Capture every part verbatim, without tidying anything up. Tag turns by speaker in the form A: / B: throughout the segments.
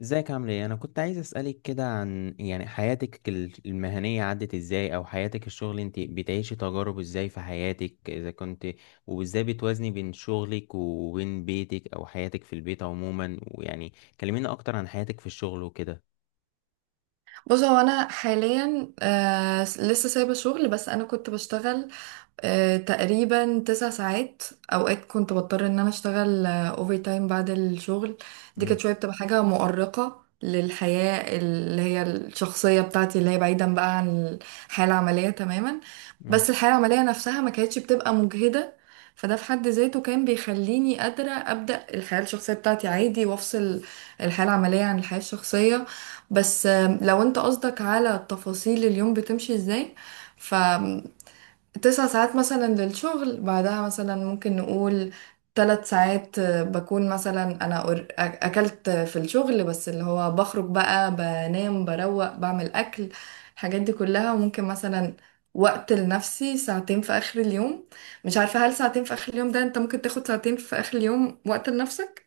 A: ازيك عامل ايه؟ انا كنت عايز اسالك كده عن يعني حياتك ال- المهنيه عدت ازاي، او حياتك الشغل انت بتعيشي تجارب ازاي في حياتك اذا كنت، وازاي بتوازني بين شغلك وبين بيتك او حياتك في البيت عموما، ويعني كلمينا اكتر عن حياتك في الشغل وكده.
B: بص هو انا حاليا آه لسه سايبه شغل، بس انا كنت بشتغل آه، تقريبا تسع ساعات. اوقات كنت بضطر ان انا اشتغل اوفر تايم بعد الشغل. دي كانت
A: امم
B: شويه بتبقى حاجه مؤرقه للحياه اللي هي الشخصيه بتاعتي، اللي هي بعيدا بقى عن الحياه العمليه تماما. بس
A: امم.
B: الحياه العمليه نفسها ما كانتش بتبقى مجهده، فده في حد ذاته كان بيخليني قادره ابدا الحياه الشخصيه بتاعتي عادي، وافصل الحياه العمليه عن الحياه الشخصيه. بس آه، لو انت قصدك على تفاصيل اليوم بتمشي ازاي، تسع ساعات مثلا للشغل، بعدها مثلا ممكن نقول ثلاث ساعات بكون مثلا انا أر- اكلت في الشغل، بس اللي هو بخرج بقى، بنام، بروق، بعمل اكل، الحاجات دي كلها. وممكن مثلا وقت لنفسي ساعتين في اخر اليوم. مش عارفة، هل ساعتين في اخر اليوم ده انت ممكن تاخد ساعتين في اخر اليوم وقت لنفسك؟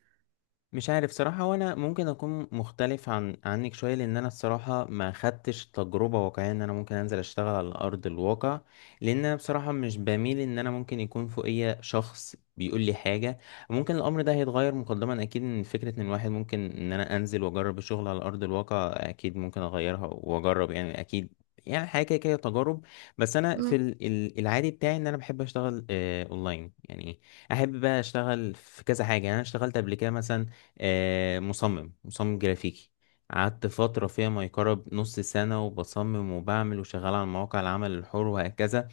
A: مش عارف صراحة، وانا ممكن اكون مختلف عن عنك شوية، لان انا الصراحة ما خدتش تجربة واقعية ان انا ممكن انزل اشتغل على ارض الواقع، لان انا بصراحة مش بميل ان انا ممكن يكون فوقيا شخص بيقول لي حاجة. ممكن الامر ده هيتغير مقدما اكيد، ان فكرة ان الواحد ممكن ان انا انزل واجرب الشغل على ارض الواقع اكيد ممكن اغيرها واجرب، يعني اكيد يعني حاجة كده كده تجارب. بس أنا في
B: مم،
A: ال- ال- العادي بتاعي إن أنا بحب أشتغل آه، أونلاين يعني. أحب بقى أشتغل في كذا حاجة، يعني أنا اشتغلت قبل كده مثلا آه، مصمم مصمم جرافيكي، قعدت فترة فيها ما يقرب نص سنة، وبصمم وبعمل وشغال على مواقع العمل الحر وهكذا.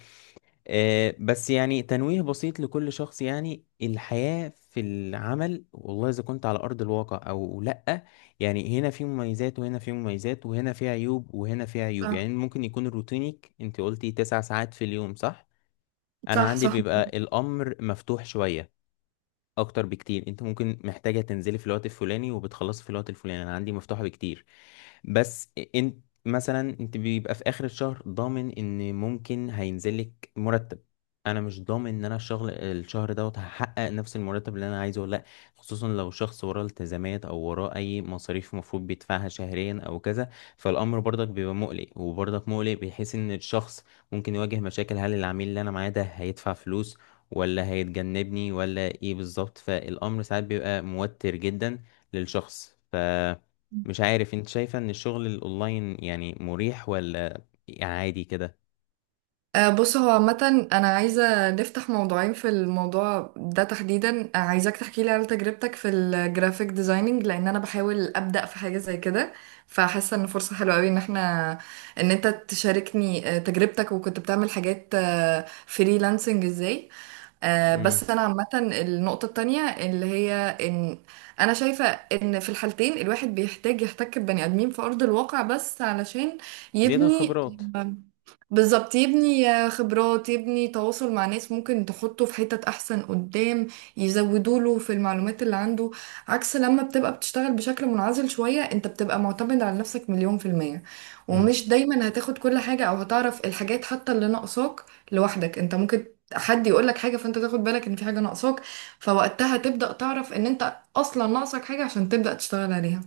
A: آه، بس يعني تنويه بسيط لكل شخص، يعني الحياة في العمل والله إذا كنت على أرض الواقع أو لأ، يعني هنا في مميزات وهنا في مميزات، وهنا في عيوب وهنا في عيوب،
B: صح
A: يعني ممكن يكون روتينك، أنت قلتي تسع ساعات في اليوم صح؟ أنا
B: صح
A: عندي
B: صح.
A: بيبقى الأمر مفتوح شوية اكتر بكتير، انت ممكن محتاجه تنزلي في الوقت الفلاني وبتخلصي في الوقت الفلاني، انا عندي مفتوحه بكتير. بس انت مثلا انت بيبقى في اخر الشهر ضامن ان ممكن هينزلك مرتب، انا مش ضامن ان انا الشغل الشهر دوت هحقق نفس المرتب اللي انا عايزه ولا لا. خصوصا لو شخص وراه التزامات او وراه اي مصاريف مفروض بيدفعها شهريا او كذا، فالامر برضك بيبقى مقلق، وبرضك مقلق بحيث ان الشخص ممكن يواجه مشاكل. هل العميل اللي انا معاه ده هيدفع فلوس ولا هيتجنبني ولا ايه بالظبط؟ فالامر ساعات بيبقى موتر جدا للشخص. ف مش عارف انت شايفة ان الشغل الاونلاين يعني مريح، ولا عادي كده؟
B: آه، بص هو عامة أنا عايزة نفتح موضوعين في الموضوع ده تحديدا. آه، عايزاك تحكي لي على تجربتك في الجرافيك ديزايننج، لأن أنا بحاول أبدأ في حاجة زي كده، فحاسة إن فرصة حلوة أوي إن احنا، إن أنت تشاركني آه، تجربتك، وكنت بتعمل حاجات فريلانسنج إزاي. آه،
A: امم.
B: بس أنا عامة النقطة التانية اللي هي إن أنا شايفة إن في الحالتين الواحد بيحتاج يحتك ببني آدمين في أرض الواقع، بس علشان
A: زيادة
B: يبني،
A: الخبرات.
B: بالظبط، يبني خبرات، يبني تواصل مع ناس ممكن تحطه في حتت احسن قدام، يزودوا له في المعلومات اللي عنده. عكس لما بتبقى بتشتغل بشكل منعزل شوية، انت بتبقى معتمد على نفسك مليون في المية،
A: امم.
B: ومش دايما هتاخد كل حاجة، او هتعرف الحاجات حتى اللي ناقصاك لوحدك. انت ممكن حد يقول لك حاجة، فانت تاخد بالك ان في حاجة ناقصاك، فوقتها تبدأ تعرف ان انت اصلا ناقصك حاجة عشان تبدأ تشتغل عليها.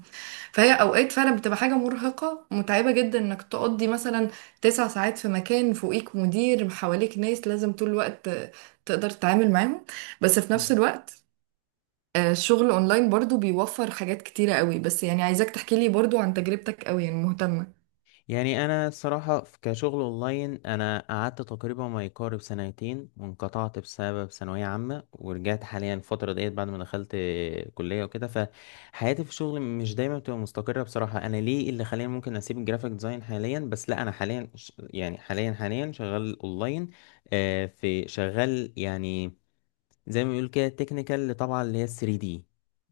B: فهي اوقات فعلا بتبقى حاجه مرهقه متعبه جدا انك تقضي مثلا تسع ساعات في مكان، فوقيك مدير، حواليك ناس لازم طول الوقت تقدر تتعامل معاهم. بس في نفس الوقت، آه، الشغل اونلاين برضو بيوفر حاجات كتيره قوي، بس يعني عايزاك تحكي لي برضو عن تجربتك، قوي يعني مهتمه.
A: يعني انا الصراحة في- كشغل اونلاين انا قعدت تقريبا ما يقارب سنتين وانقطعت بسبب ثانوية عامة، ورجعت حاليا الفترة ديت بعد ما دخلت كلية وكده. فحياتي في الشغل مش دايما بتبقى مستقرة بصراحة، انا ليه اللي خلاني ممكن اسيب الجرافيك ديزاين حاليا، بس لا انا حاليا ش- يعني حاليا حاليا شغال اونلاين. آه، في شغال يعني زي ما بيقول كده التكنيكال، اللي طبعا اللي هي ثري دي،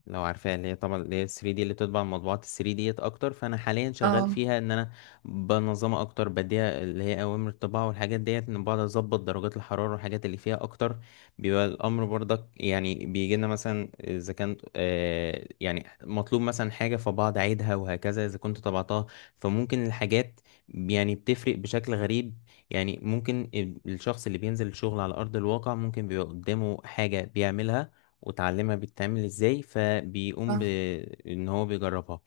A: لو عارفاها اللي هي طبعا اللي هي ثري دي اللي بتطبع المطبوعات ثري ديت اكتر. فانا حاليا شغال
B: اه،
A: فيها ان انا بنظمها اكتر، بديها اللي هي اوامر الطباعه والحاجات ديت، ان بقعد اظبط درجات الحراره والحاجات اللي فيها اكتر. بيبقى الامر برضك يعني بيجي لنا مثلا اذا كان آه يعني مطلوب مثلا حاجه، فبقعد اعيدها وهكذا اذا كنت طبعتها. فممكن الحاجات يعني بتفرق بشكل غريب، يعني ممكن الشخص اللي بينزل الشغل على أرض الواقع ممكن بيبقى قدامه حاجة بيعملها وتعلمها بتتعمل ازاي، فبيقوم
B: صح.
A: بإن هو بيجربها.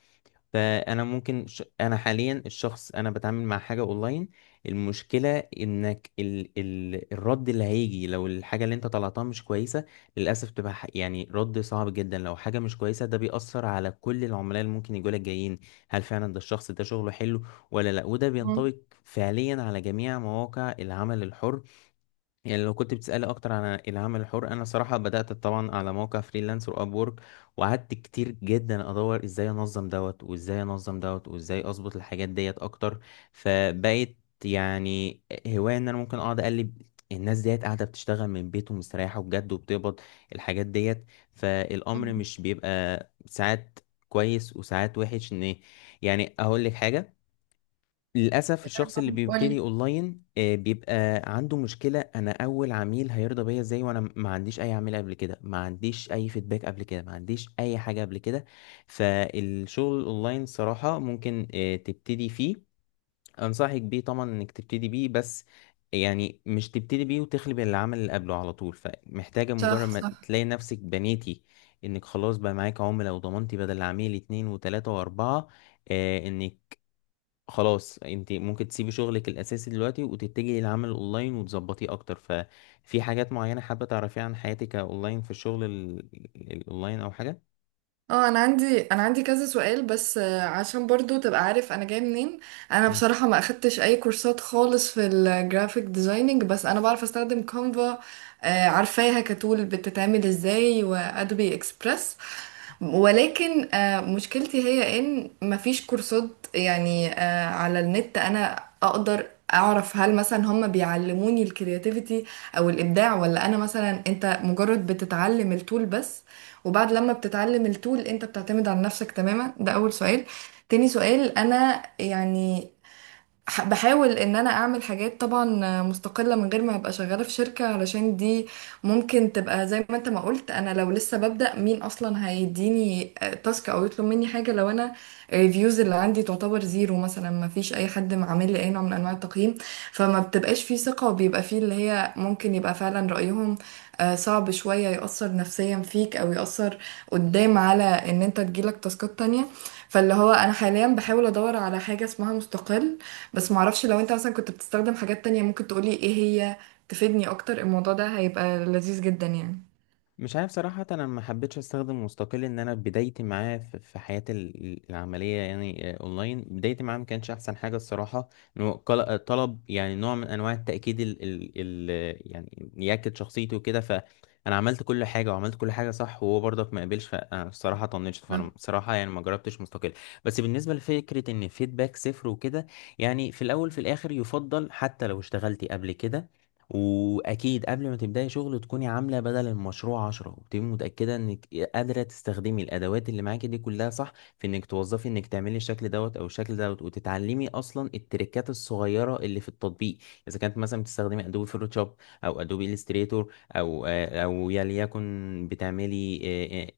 A: فانا ممكن ش... انا حاليا الشخص انا بتعامل مع حاجه اونلاين، المشكله انك ال... ال... الرد اللي هيجي لو الحاجه اللي انت طلعتها مش كويسه، للاسف تبقى ح- يعني رد صعب جدا. لو حاجه مش كويسه ده بيأثر على كل العملاء اللي ممكن يجوا لك جايين، هل فعلا ده الشخص ده شغله حلو ولا لا؟ وده
B: مم.
A: بينطبق فعليا على جميع مواقع العمل الحر. يعني لو كنت بتسألي أكتر عن العمل الحر، أنا صراحة بدأت طبعا على موقع فريلانس وأب وورك، وقعدت كتير جدا أدور إزاي أنظم دوت وإزاي أنظم دوت وإزاي أظبط الحاجات ديت أكتر. فبقيت يعني هواية إن أنا ممكن أقعد أقلب، الناس ديت قاعدة بتشتغل من بيت ومستريحة بجد وبتقبض الحاجات ديت. فالأمر
B: مم.
A: مش بيبقى ساعات كويس وساعات وحش، إن يعني أقول لك حاجة، للأسف الشخص اللي
B: قولي.
A: بيبتدي أونلاين آه، بيبقى عنده مشكلة، أنا أول عميل هيرضى بيا إزاي وأنا ما عنديش أي عميل قبل كده، ما عنديش أي فيدباك قبل كده، ما عنديش أي حاجة قبل كده. فالشغل الأونلاين صراحة ممكن آه، تبتدي فيه، أنصحك بيه طبعا إنك تبتدي بيه، بس يعني مش تبتدي بيه وتخلي بالعمل اللي قبله على طول، فمحتاجة مجرد ما
B: صح.
A: تلاقي نفسك بنيتي إنك خلاص بقى معاك عملاء وضمنتي بدل عميل اتنين وتلاتة وأربعة، آه، انك خلاص انت ممكن تسيبي شغلك الاساسي دلوقتي وتتجهي للعمل الاونلاين وتظبطيه اكتر. ففي حاجات معينة حابة تعرفيها عن حياتك اونلاين في الشغل ال- ال- الاونلاين او حاجة؟
B: اه، انا عندي انا عندي كذا سؤال، بس آه، عشان برضو تبقى عارف انا جايه منين. انا بصراحه ما اخدتش اي كورسات خالص في الجرافيك ديزايننج، بس انا بعرف استخدم كانفا، آه، عارفاها كتول بتتعمل ازاي، وادوبي اكسبريس. ولكن آه، مشكلتي هي ان مفيش كورسات، يعني آه، على النت انا اقدر اعرف هل مثلا هم بيعلموني الكرياتيفيتي او الابداع، ولا انا مثلا، انت مجرد بتتعلم التول بس، وبعد لما بتتعلم التول انت بتعتمد على نفسك تماما. ده اول سؤال. تاني سؤال، انا يعني ح- بحاول ان انا اعمل حاجات طبعا مستقلة من غير ما ابقى شغالة في شركة، علشان دي ممكن تبقى زي ما انت ما قلت، انا لو لسه ببدأ مين اصلا هيديني آه، تاسك او يطلب مني حاجة؟ لو انا الريفيوز اللي عندي تعتبر زيرو مثلا، ما فيش اي حد عامل لي اي نوع من انواع التقييم، فما بتبقاش فيه ثقة، وبيبقى فيه اللي هي ممكن يبقى فعلا رأيهم آه، صعب شوية، يأثر نفسيا فيك، او يأثر قدام على ان انت تجيلك تاسكات تانية. فاللي هو انا حاليا بحاول ادور على حاجة اسمها مستقل، بس معرفش، لو انت مثلا كنت بتستخدم حاجات تانية ممكن تقولي ايه هي؟ تفيدني اكتر، الموضوع ده هيبقى لذيذ جدا يعني.
A: مش عارف صراحة، أنا ما حبيتش أستخدم مستقل، إن أنا بدايتي معاه في في حياتي ال- العملية يعني آه، أونلاين، بدايتي معاه ما كانش أحسن حاجة الصراحة. إنه قل- آه، طلب يعني نوع من أنواع التأكيد ال ال ال يعني يأكد شخصيته وكده. فأنا عملت كل حاجة وعملت كل حاجة صح، وهو برضك ما قبلش، فأنا الصراحة طنشت، فأنا
B: صح
A: الصراحة يعني ما جربتش مستقل. بس بالنسبة لفكرة إن فيدباك صفر وكده، يعني في الأول في الآخر يفضل حتى لو اشتغلتي قبل كده، واكيد قبل ما تبداي شغل تكوني عامله بدل المشروع عشرة، وتبقي متاكده انك قادره تستخدمي الادوات اللي معاكي دي كلها صح، في انك توظفي انك تعملي الشكل دوت او الشكل دوت، وتتعلمي اصلا التريكات الصغيره اللي في التطبيق. اذا كانت مثلا بتستخدمي ادوبي فوتوشوب او ادوبي الستريتور او آه، او يا ليكن بتعملي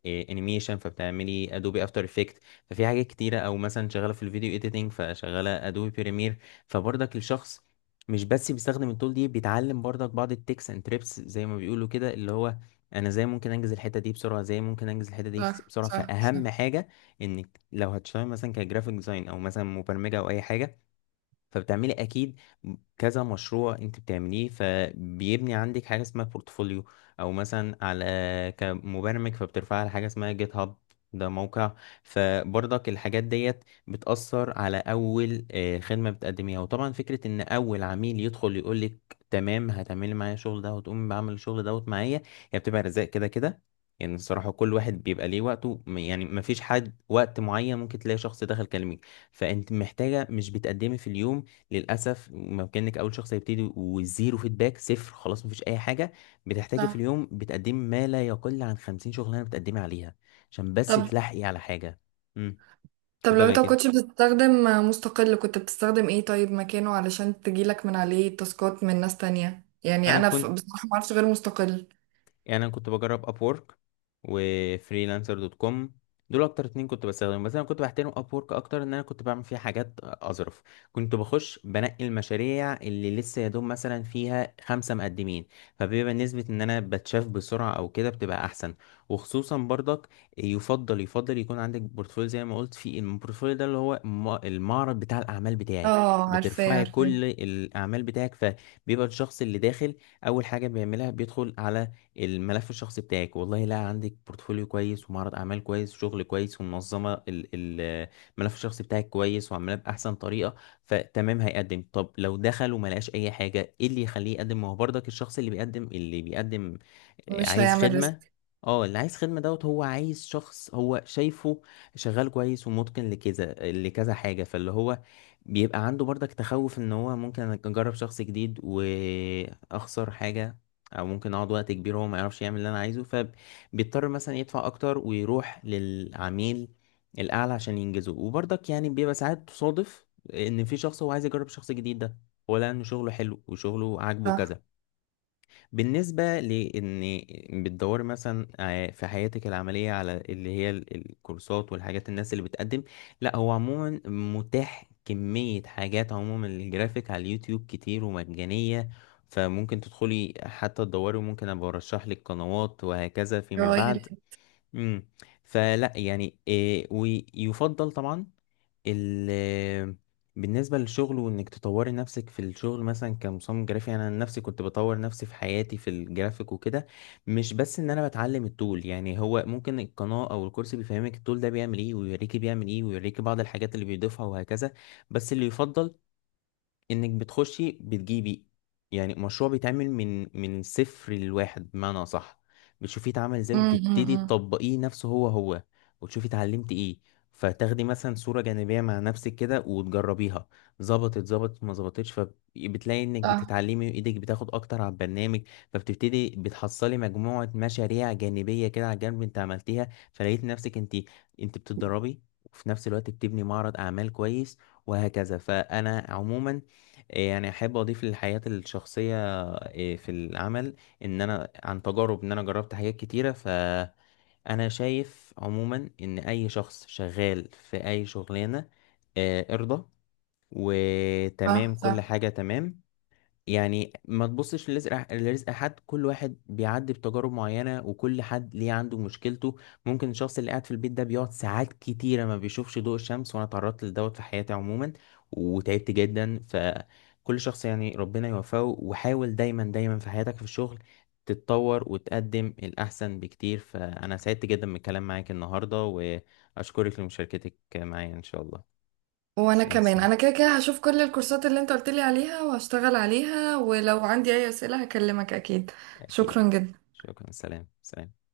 A: انيميشن فبتعملي ادوبي افتر افكت، ففي حاجات كتيره، او مثلا شغاله في الفيديو اديتنج فشغاله ادوبي بريمير. فبرضك الشخص مش بس بيستخدم التول دي، بيتعلم برضك بعض التكس اند تريبس زي ما بيقولوا كده، اللي هو انا ازاي ممكن انجز الحته دي بسرعه، ازاي ممكن انجز الحته دي بس-
B: صح
A: بسرعه.
B: صح صح
A: فاهم حاجه، انك لو هتشتغل مثلا كجرافيك ديزاين او مثلا مبرمجه او اي حاجه، فبتعملي اكيد كذا مشروع انت بتعمليه، فبيبني عندك حاجه اسمها بورتفوليو، او مثلا على كمبرمج فبترفعي على حاجه اسمها جيت هاب، ده موقع. فبرضك الحاجات ديت بتأثر على أول آه، خدمة بتقدميها. وطبعا فكرة إن أول عميل يدخل يقولك تمام هتعملي معايا الشغل ده وتقومي بعمل الشغل دوت معايا، هي بتبقى رزق كده كده. يعني الصراحة كل واحد بيبقى ليه وقته، م- يعني مفيش حد وقت معين، ممكن تلاقي شخص دخل كلمك، فأنت محتاجة مش بتقدمي في اليوم. للاسف ما كانك اول شخص هيبتدي وزيرو فيدباك صفر، خلاص مفيش اي حاجه، بتحتاجي في
B: صح.
A: اليوم بتقدمي ما لا يقل عن خمسين شغلانه بتقدمي عليها عشان بس
B: طب
A: تلحقي على حاجه. امم.
B: طب لو
A: اتفضلي يا
B: انت
A: كده.
B: مكنتش بتستخدم مستقل كنت بتستخدم ايه طيب مكانه، علشان تجيلك من عليه تاسكات من ناس تانية؟ يعني
A: انا
B: انا ف-
A: كنت
B: بصراحة معرفش غير مستقل.
A: يعني انا كنت بجرب ابورك وفريلانسر دوت كوم، دول اكتر اتنين كنت بستخدمهم، بس انا كنت بحترم ابورك اكتر ان انا كنت بعمل فيها حاجات اظرف. كنت بخش بنقي المشاريع اللي لسه يا دوب مثلا فيها خمسة مقدمين، فبيبقى نسبة ان انا بتشاف بسرعة او كده بتبقى احسن. وخصوصا برضك يفضل يفضل يكون عندك بورتفوليو، زي ما قلت في البورتفوليو ده اللي هو الم- المعرض بتاع الاعمال بتاعك،
B: اه، عارفاه
A: بترفعي
B: عارفاه.
A: كل الاعمال بتاعك، فبيبقى الشخص اللي داخل اول حاجه بيعملها بيدخل على الملف الشخصي بتاعك، والله لا عندك بورتفوليو كويس ومعرض اعمال كويس وشغل كويس ومنظمه ال- ال- الملف الشخصي بتاعك كويس وعاملاه باحسن طريقه، فتمام هيقدم. طب لو دخل وما لقاش اي حاجه ايه اللي يخليه يقدم؟ ما هو برضك الشخص اللي بيقدم اللي بيقدم آه،
B: مش
A: عايز
B: هيعمل
A: خدمه.
B: ريسك.
A: اه اللي عايز خدمه دوت هو عايز شخص هو شايفه شغال كويس ومتقن لكذا لكذا حاجه، فاللي هو بيبقى عنده برضك تخوف ان هو ممكن اجرب شخص جديد واخسر حاجه، او ممكن اقعد وقت كبير وهو ما يعرفش يعمل اللي انا عايزه، فبيضطر مثلا يدفع اكتر ويروح للعميل الاعلى عشان ينجزه. وبرضك يعني بيبقى ساعات تصادف ان في شخص هو عايز يجرب شخص جديد ده، هو لقى ان شغله حلو وشغله عاجبه
B: صح.
A: كذا. بالنسبة لإن بتدوري مثلا آه، في حياتك العملية على اللي هي ال- الكورسات والحاجات الناس اللي بتقدم، لا هو عموما متاح كمية حاجات، عموما الجرافيك على اليوتيوب كتير ومجانية، فممكن تدخلي حتى تدوري، وممكن أبقى أرشح لك قنوات وهكذا فيما بعد.
B: يغير.
A: امم. فلا يعني إيه، ويفضل طبعا ال بالنسبة للشغل وانك تطوري نفسك في الشغل مثلا كمصمم جرافي، انا عن نفسي كنت بطور نفسي في حياتي في الجرافيك وكده، مش بس ان انا بتعلم التول، يعني هو ممكن القناة او الكورس بيفهمك التول ده بيعمل ايه ويوريكي بيعمل ايه ويوريكي بعض الحاجات اللي بيضيفها وهكذا. بس اللي يفضل انك بتخشي بتجيبي يعني مشروع بيتعمل من من صفر لواحد بمعنى صح، بتشوفيه اتعمل ازاي
B: امم
A: وتبتدي
B: امم.
A: تطبقيه نفسه هو هو، وتشوفي اتعلمت ايه. فتاخدي مثلا صورة جانبية مع نفسك كده وتجربيها، ظبطت ظبطت ما ظبطتش، فبتلاقي انك
B: صح
A: بتتعلمي وايدك بتاخد اكتر على البرنامج. فبتبتدي بتحصلي مجموعة مشاريع جانبية كده على الجنب انت عملتيها، فلقيت نفسك انت انت بتتدربي وفي نفس الوقت بتبني معرض اعمال كويس وهكذا. فانا عموما إيه يعني احب اضيف للحياة الشخصية إيه، في العمل، ان انا عن تجارب ان انا جربت حاجات كتيرة، فانا شايف عموما ان اي شخص شغال في اي شغلانة آه، ارضى
B: صح
A: وتمام كل
B: صح.
A: حاجة تمام. يعني ما تبصش لرزق لرزق حد، كل واحد بيعدي بتجارب معينة وكل حد ليه عنده مشكلته. ممكن الشخص اللي قاعد في البيت ده بيقعد ساعات كتيرة ما بيشوفش ضوء الشمس، وانا اتعرضت لدوت في حياتي عموما وتعبت جدا. فكل شخص يعني ربنا يوفقه، وحاول دايما دايما في حياتك في الشغل تتطور وتقدم الأحسن بكتير. فأنا سعدت جدا بالكلام معاك النهاردة وأشكرك لمشاركتك معايا إن شاء الله.
B: وانا
A: تسلم
B: كمان
A: تسلم.
B: انا كده كده هشوف كل الكورسات اللي انت قلت لي عليها، وهشتغل عليها، ولو عندي اي اسئلة هكلمك اكيد.
A: أكيد.
B: شكرا جدا.
A: شكرا، سلام سلام.